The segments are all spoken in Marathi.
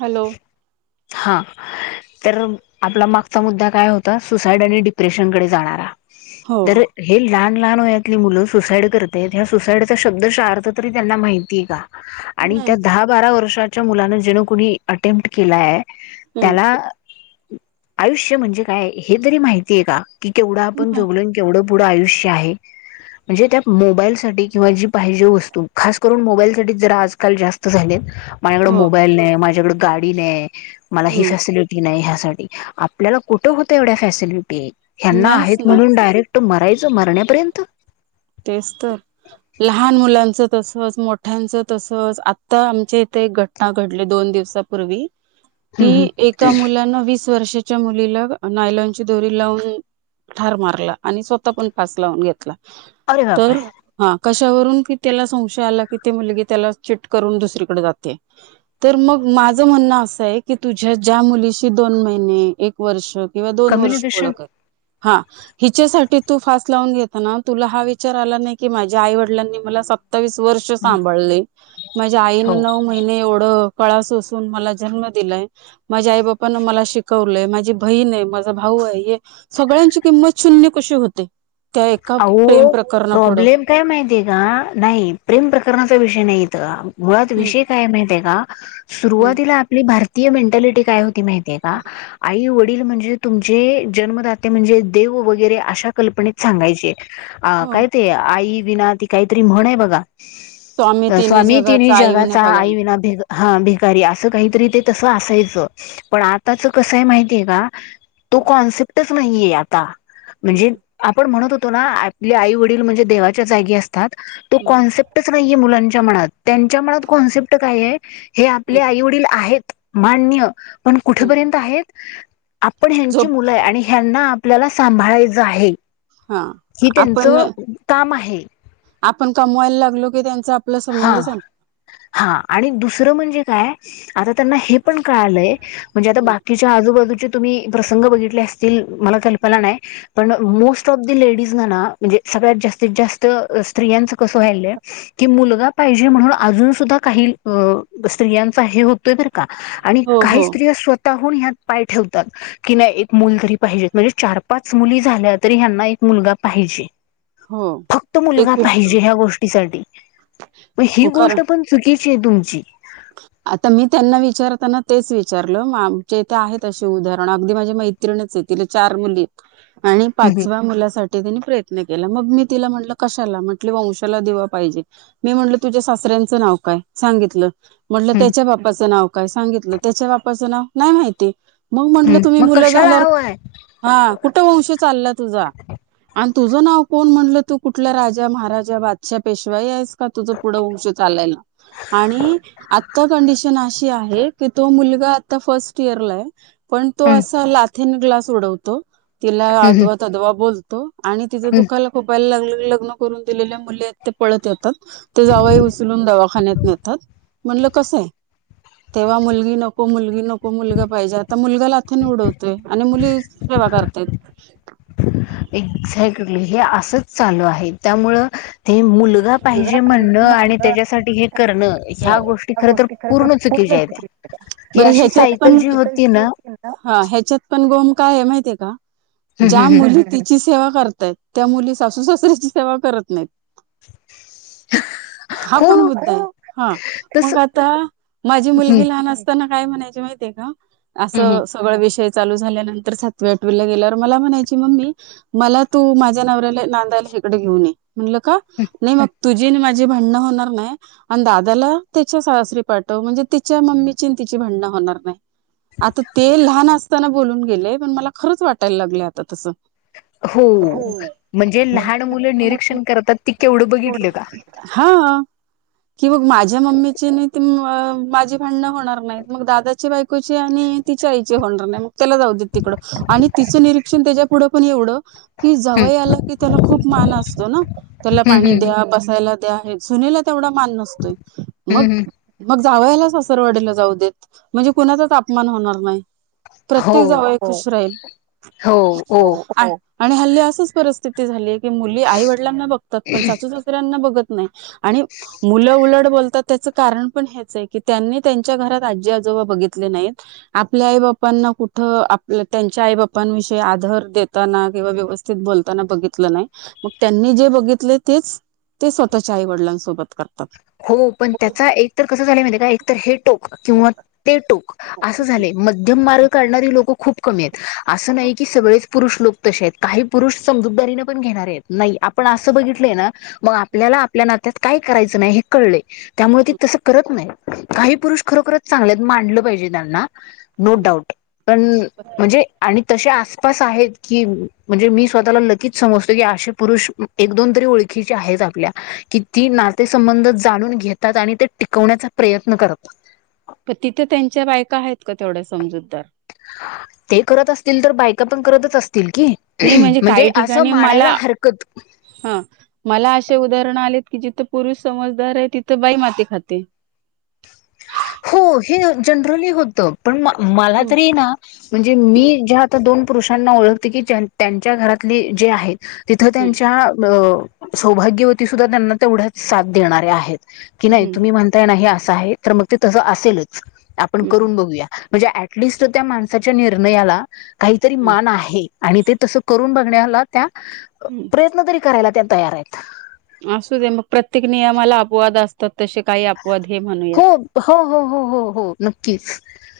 हॅलो हा तर आपला मागचा मुद्दा काय होता सुसाईड आणि डिप्रेशनकडे जाणारा हो जर हे लहान लहान वयातली मुलं सुसाईड करत ह्या सुसाइडचा शब्दशहा अर्थ तरी त्यांना माहितीये का आणि त्या नाही दहा बारा वर्ष त्याच्या मुलान जेणे कोणी अटेम्प्ट केलाय हम्म त्याला आयुष्य म्हणजे काय हे तरी माहितीये का? की केवढा आपण जगलो आणि केवढं पुढ आयुष्य आहे म्हणजे त्या मोबाईल साठी किंवा जी पाहिजे वस्तू खास करून मोबाईल साठी जरा आजकाल जास्त झालेत माझ्याकडं हो मोबाईल नाही माझ्याकडं गाडी नाय मला ही हम्म फॅसिलिटी नाही, ह्या आपल्याला कुठे होत एवढ्या फॅसिलिटी यांना नाहीच आहेत ना म्हणून डायरेक्ट तो मरायच मरण्यापर्यंत तेच तर लहान मुलांच तसंच मोठ्यांच तसंच आता आमच्या इथे एक घटना घडली दोन दिवसापूर्वी हम्म कि हम्म. एका मुलान वीस वर्षाच्या मुलीला नायलॉनची दोरी लावून ठार मारल आणि स्वतः पण फास लावून घेतला. अरे बापरे! तर हा कशावरून कि त्याला संशय आला की ते मुलगी त्याला चिट करून दुसरीकडे जाते तर मग माझं म्हणणं असं आहे की तुझ्या ज्या मुलीशी दोन महिने एक वर्ष किंवा दोन वर्ष कम्युनिकेशन ओळख आहे हा हिच्यासाठी तू फास लावून घेताना तुला हा वि विचार आला नाही की माझ्या आई वडिलांनी मला सत्तावीस वर्ष सांभाळले माझ्या आईन हो नऊ महिने एवढं कळा सोसून मला जन्म दिलाय. माझ्या आई बापान मला शिकवलंय, माझी बहीण आहे, माझा भाऊ आहे हे सगळ्यांची किंमत शून्य कशी होते. त्या एका प्रेम अहो प्रकरण प्रॉब्लेम काय माहितीय का नाही प्रेम प्रकरणाचा विषय नाही इथ मुळात हम्म विषय काय माहितय का? हम्म सुरुवातीला आपली भारती ती मेंटलिटी काय होती माहिती आहे का आई वडील वडील म्हणजे तुमचे जन्मदाते म्हणजे देव वगैरे अशा कल्पनेत सांगायचे. अ हो कायते आई विना ती काहीतरी म्हण आहे बघा. स्वामी तिन्ही जगाचा आई विना भ हा भिकारी असं काहीतरी ते तस असायचं पण आताच कसंय माहितीय का तो कॉन्सेप्टच नाही आहे आता म्हणजे हम्म आपण म्हणत होतो. तो ना आपली आई वडील म्हणजे देवाच्या जागी असत. तो हम्म कॉन्सेप्टच नाही मुलांच्या त मनात त्यांचा मनात कॉन्सेप्ट काय आहे. हे हम्म आपले आईवडील आहेत. मान्य पण हम्म कुठेपर्यंत आहेत आपण ह्यांची झोप मुलं आहे आणि ह्यांना आपल्याला सांभाळायचं आहे हा हि आपण त्यांचं काम आहे आपण का मोईलला लागलो की त्यां हा हा आणि दुसरं म्हणजे काय आता त्यांना हे पण कळालंय म्हणजे आता हम्म बाकीच्या आजूबाजू तुम्ही प्रसंग बघित अस म कल्प नाही पण मोस्ट ऑफ ण सततत्रयां कस व्हाय की मुलगा पाहिजे म्हणून अजून सुद्धा काही स्त्रियांचा हे हो बर का आणि हो हो काही स्त्री हून ह्यात पाय ठेवतात की नाही एक मुल तरी पाहिजेत म्हणजे चार पाच मुली झाल्या तरी ह्यांना एक मुलगा पाहिजे हो फक्त ते मुलगा खूप पाहिजे ह्या गोष्टीसाठी मग ही खरं गोष्ट पण चुकी किची तुमची आता मी त्यांना विचारताना तेच विचारलं आमचे ते आहेत असे उदाहरण अगदी माझी मैत्रिणच आहे तिला चार मुली आणि पाचव्या मुलासाठी नी प्रयत्न केला मग मी तिला म्हलं कशाला म्हटले वंशाला दिवा पाहिजे मी म्हटलं तुझ्या सासऱ्यांचं नाव काय सांगितलं म्हटलं हम्म त्याच्या बाप्पाचं नाव काय सांगितलं त्याच्या वापरचं नाव नाही माहिती मग म्हंटलं हम्म तुम्ही मग मुलं कशाला झाल्यावर हवंय हा कुठे वंश चालला तुझा तुझं नाव कोण म्हणलं तू कुठल्या राजा महाराजा बादशा पेशवाई आहेस का तुझं पुढं वंश चाललाय ना आणि आता कंडिशन अशी आहे की तो मुलगा आता फर्स्ट इयरला आहे पण तो हम्म असा लाथिन ग्लास सोडवतो तिला हम्म अद्वा तद्वा बोलत तो आणि तिचं हम्म दुखाला खोपायला लागलं लग्न करून दिलेल्या मुले आहेत ते पळत येतात ते जावही उचलून दवाखान्यात नेतात म्हणलं कसं आहे तेव्हा मुलगी नको मुलगी नको मुलगा पाहिजे आता मुलगा ला आथ निवडवत आणि मुली सेवा करत तत एक्झॅक्टली हे असंच चालू आहे त्यामुळ ते मुलगा पाहिजे म्हणणं आणि त्याच्यासाठी हे करणं ह्या गोष्टी खर तर पूर्ण चुकीच्या आहेत्या कि बरं अशी ह्याच्यात सायकल पण जी होती ना काये माहितीये का हम्म ज्या हम्म हम्म मुली तिची तेवा करतायत त्या मुली सासू सासऱ्याची सेवा करत नाहीत हा हो पण मुद्दा आहे हा तस मग आता माझी हम्म मुलगी लहान असताना काय म्हणायची माहितीय का हम्म हम्म असं सगळं विषय चालू झाल्यानंतर सातवी आठवीला गेल्यावर मला म्हणायची मम्मी मला तू माझ्या नवऱ्याला नांदायला हिकड घेऊन ये म्हणल का नाही मग तुझी आणि माझी भांडणं होणार नाही आणि दादाला त्याच्या सासरी पाठव म्हणजे तिच्या मम्मीची आणि तिची भडणं होणार नाही आता ते लहान असताना बोलून गेले पण मला खरंच वाटायला लागलय आता तसं हो म्हणजे लहान मुलं निरीक्षण करतात ती केवढं बघितलं का हा हा कि मग माझ्या मम्मीची नाही ती अ माझी भांडणं होणार नाही मग दादाची बायकोची आणि तिच्या आईचे होणार नाही मग त्याला जाऊ द तिकडं आणि तिचं निरीक्षण त्याच्या पुढं पण एवढं कि हम्म जावई आला की त्याला खूप मान असतो ना ला हम्म पाणी हम्म द्या बसाय आ दया सुनेला तेवढा मान नसतोय मग हम्म हम्म मग जावयाला सारवाडीला जाऊ देत म्हणजे कुणाचाच आपमान होणार नाही हो प्रत्येक जावई खुश राहील हो हो आणि हल्ली असच परिस्थिती झालीय की मुली आई वडिलांना बघ पण सासु सासरयाना बघत नाहीत आणि मोठा उलट बोलतात त्याच कारण पण हेच की त्यांनी त्यांच्या घरात आजी आजोबा बघितले नाहीत आपल्या आई बापाना कुठ आप त्यांच्या आई बांबाविषयी आदर देताना किंवा व्यवस्थित बोलताना बघितल नाही मग त्यांनी जे बघि तेच ते स्वतःच्या आई वडिलांसोबत कर हो पण त्याचा एक तर कस झालंय माहितय काय एकतर हे टोप किंवा ते टोक असं झालेय मध्यम मार्ग काढणारी लोक खूप कमी आहेत अस नाही की सगळेच पुरुष लोक तशे आहेत काही पुरुष समजूदारी पण घेणार आहेत नाही आपण असं बघितलंय ना मग आपल्याला आपल्या त्यात काय करायचं नाही कळले. त्यामुळे ते तसं करत नाही. काही पुरुष खरोखरच चांगल्यात मानलं पाहिजे त्यांना नो डाऊट पण म्हणजे आणि तसे आसपास आहेत की म्हणजे मी स्वतःला लकीच समजतो की असे पुरुष एक दोन तरी ओळखी आहेत आपल्या की ती नातेसंबंध जाणून घेतात आणि ते टिकवण्याचा प्रयत्न करतात. तिथं त्यांच्या बायका आहेत का तेवढ्या समजूतदार? ते करत असतील तर बायका पण करतच असतील. की नाही म्हणजे काही असं ठिकाणी मला मानायला हरकत ह मला असे उदाहरण आले! कि जिथं पुरुष समजदार आहे, तिथं बाई माती खाते हो हे जनरली होतं पण मला हम्म तरी ना म्हणजे मी हम्म जे आता दोन पुरुषांना ओळखते की ज त्यांच्या घरातले जे आहेत? तिथं हम्म त्यांच्या अ सौभाग्यवती सुद्धा त्यांना तेवढ्याच साथ देणारे आहेत. कि नाही तुम्ही हम्म म्हणता हे अस साहेब तर मग ते तसं असेलही आपण करून बघूया म्हणजे ऍटलिस्ट त्या माणसाच्या निर्णयाला काहीतरी हम्म मान आहे आणि ते तस करून बघ आला [unintelligible] त्या हम्म प्रयत्न तरी करायला त्या तयार आहेत. असू दे, मग प्रत्येक नियमाला अपवाद असतात. तसे काही अपवाद हे हो म्हणूयात हो हो हो हो हो नक्कीच,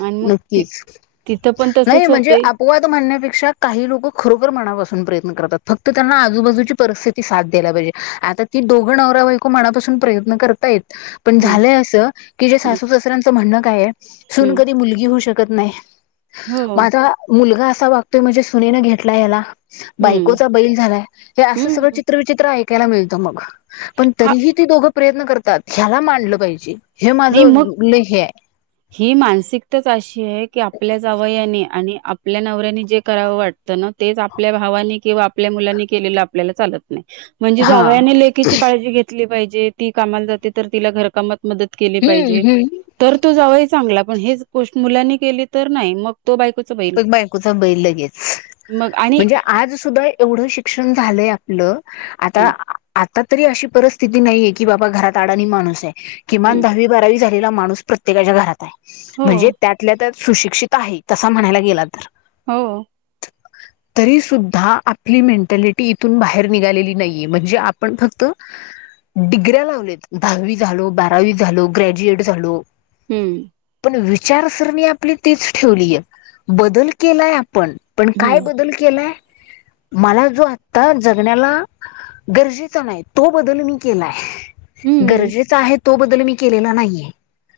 आणि मग ति नक्कीच, तिथं पण नाही तसच म्हणजे होतंय अपवाद मानण्यापेक्षा काही लोक खरोखर मनापासुन प्रयत्न करतात फक्त त्यांना आजूबाजूची परिस्थिती साथ द्यायला पाहिजे आता ती दोघं नवराबायको मनापासून प्रयत्न करतायत पण हम्म झालंय असं की जे हम्म सासू सासऱ्याच म्हणणं काय आहे सून हम्म कधी मुलगी होऊ शक कत नाय हो माझा मुलगा असं क वागतोय म्हणजे सुनेने घेतलाय याला हम्म बायकोचा बैल झालाय हे असं सगळं हम्म चित्र विचित्र ऐक कायला मिळत मग पण हा तरीही ती दोघं प्रयत्न कर तात ह्याला णलं पाहिजे. हे नाही मग माझं लय हे आहे ही मानसिकताच अशी हाय की की आपल्या जावंयाने आणि आपल्या नवऱ्यानी जे करावं वाटतं ना तेच आपल्या भावानी किंवा आपल्या मुलांनी केलेलं आपल्याला चालत म्हणजे हा जावयाने लेकीची काळजी घेतली पाहिजे ती कामाला जाते तर तिला घरकामात मदत केली हम्म पाहिजे हम्म तर तू जा चांगला पण हेच गोष्ट मुलांनी केली तर नाही मग तो बायकोच बैल. बायकोचा बैल लगेच मग आणि म्हणजे आज सुद्धा एवढं शिक्षण झालंय हॅलो आता हम्म आता तरी अशी परिस्थिती नाहीये की बाबा घरात अडाणी माणूस हाय किमान हम्म दहावी बारावी लेला माणूस प्रत्येकाच्या घरात हाय हो म्हणजे त्यातल्या त्या सुशिक्षित आहे तसं म्हणायला गेला तर हो तरी सुद्धा आपली मेंटॅलिटी इथून बाहेर निघालेली नाहीये म्हणजे आपण फक्त डिग्र्या लावलेत दहावी झालो बारावी झालो ग्रॅज्युएट झालो हम्म पण विचारसरणी आपली तीच ठेवलीय बदल केलाय आपण पण हम्म काय बदल केलाय मला जो आत्ता जगण्याला गरजेचा नाही तो बदल मी केलाय हम्म गरजेच आहेत तो बद्दल मी केलेला नाहीे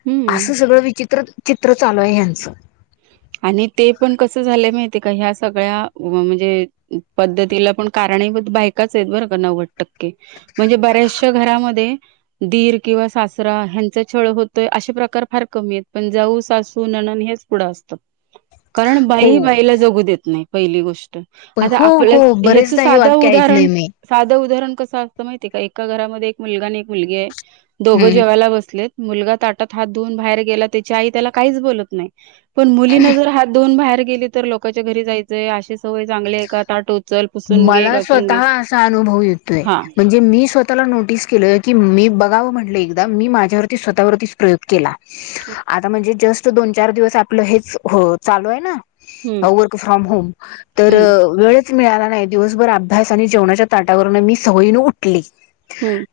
हम्म. असं सगळं विचित्र चित्र चालू आहे ह्यांचं. आणि तेपण कस झालंय माहिती हाय का, ह्या सगळ्या म म्हणजे पद्धतीलापण कारणीभूत बायकाच आहेत, बरं का नव्वद टक्के. म्हणजे बऱ्याचशा घरामध्ये दिर किंवा सासरा ह्यांचा छळ होतोय, असे प्रकार फार कमी आहेत. पण जाऊ, सासू, ननंद हेच पुढं अस [unintelligible] कारण बाई हो ही बाईला जगू देत नाही. पहिली गोष् आता हो आपल्याच हो हेच बरेचदा हे साधं वाक्य उदाहरण, ऐकलंय मी साधं उदारण कसं असतं माहिती हाय का, एका घरामध्ये एक मुलगा आणि एक मुलगी आहे. दोघं हम्म. जेवायला बसलेत मुलगा ताटात हात धुवून बाहेर गेला, त्याची आई त्याला काहीच बोलत नाही. पण मुलीना जर हात धुवून बाहेर गेली तर लोकांच्या घरी जायचंय, अशी सवय चांगली हाय का? ताट उ मला स्वतः असा अनुभव येतोय, हा म्हणजे मी स्व ताला नोटीस केलोय, की मी बघावं म्हटलं, एकदा मी माझ्यावरती स्वतःवरतीच प्रयोग केला. आता म्हणजे जस्ट दोन चार दिवस आपलं हेच चालू आहे ना हम्म वर्क फ्रॉम होम. तर हम्म वेळ मिळाला नाही. दिवसभर अभ्यास आणि जेवणाच्या ताटावरून मी सवयीनं उठले. हम्म.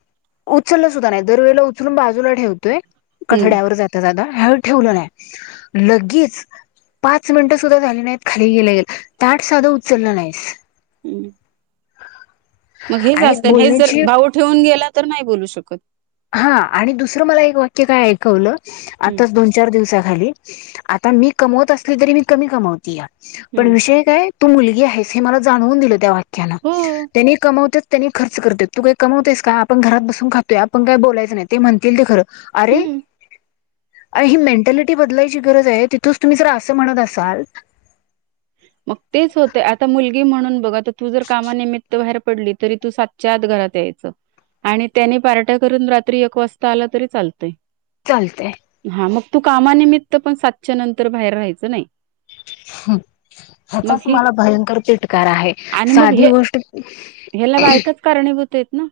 उचललंसुद्धा नाही. दरवेळेला उचलून बाजूला ठेवतोय हम्म कठड्यावर जाता जाता. ह्यावेळी ठेवलं नाही. लगेच पाच मिनटंसुद्धा झाली नाहीत, खाली गेलेले. ताट साधं उचललं नाहीस. हं. मग हेच आणि असतं, ना हेच जर बोलण्याची भाऊ ठेवून गेला तर नाही बोलू शकत. हा आणि दुसरं मला एक वाक्य काय ऐकवलं हम्म आताच दोन चार दिवसाखाली. आता मी कमवत असली, तरी मी कमी कमवत्या. पण हम्म विषय काय? तू मुलगी आहेस, हे मला जाणवून दिलं त्या वा क्यानं. हो तेनी कमवत्यात त्यांनी खर्च करतेत. तू काही कमवतेस का? आपण घरात बसून खातोय. आ पण काय बोलायचं नाही, ते म्हणतील ते खरं. अरे, हम्म अ ही मेंटॅलिटी बदलायची गरज आहे, तिथंच तुम्ही जर असं म्हणत असाल मग तेच होतंय. आता मुलगी म्हणून बघा तू जर कामानिमित्त बाहेर पडली, तरी तू सातच्या आत घरात यायचं. आणि त्याने पार्ट्या करून, रात्री एक वाजता आलं तरी चालतंय. चालतेय हा मग तू कामानिमित्त पण सातच्या नंतर बाहेर राहायचं नाही हम मग ह्याचाच ही मला भयंकर तिटकार आहे आणि मग साधी हे गोष्ट ह्याला बायकाच कारणीभूत आहेत ना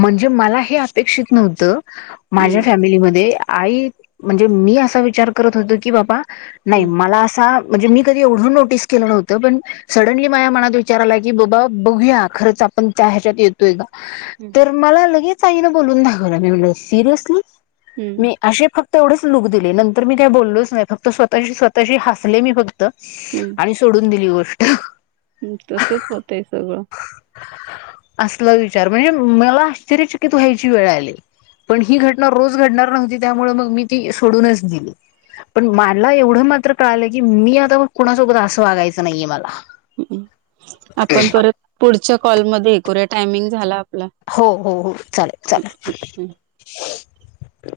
म्हणजे मला हे अपेक्षित नव्हतं माझ्या हम्म फॅमिलीमध्ये आई म्हणजे मी असा विचार करत होतो की बाबा नाही हम्म मला असा म्हणजे मी कधी एवढं नोटीस केलं नव्हतं पण सडनली माझ्या मनात विचार आला की बाबा बघूया खरंच आपण च ह्याच्यात येतोय का तर मला लगेच साईन बोलून दाखवला मी म्हण सिरियसली हम्म मी अे फक्त तेवढेच लूक दिले नंतर मी काय बोललच नाही फक्त स्वतः स्वतःशी हसले मी होते आणि सोडून दिली गो हम् तसच होतंय सगळं असलं विच चार म्हणजे मला आश्चर्यचकित व्हायची वेळ आली पण ही घटना रोज घडणार नव्हती त्यामुळे मग मी ती सोडूनच दिली पण मला एवढं मात्र कळालं की मी आता मग कुणासोबत असं वागायचं नाहीये मला ह् आपण परत पुढच्या कॉलमध्येध्ये एकू्या टायमिंग झाला आपला हो हो हो चालेल हम्म हम्म हम्म. चालेल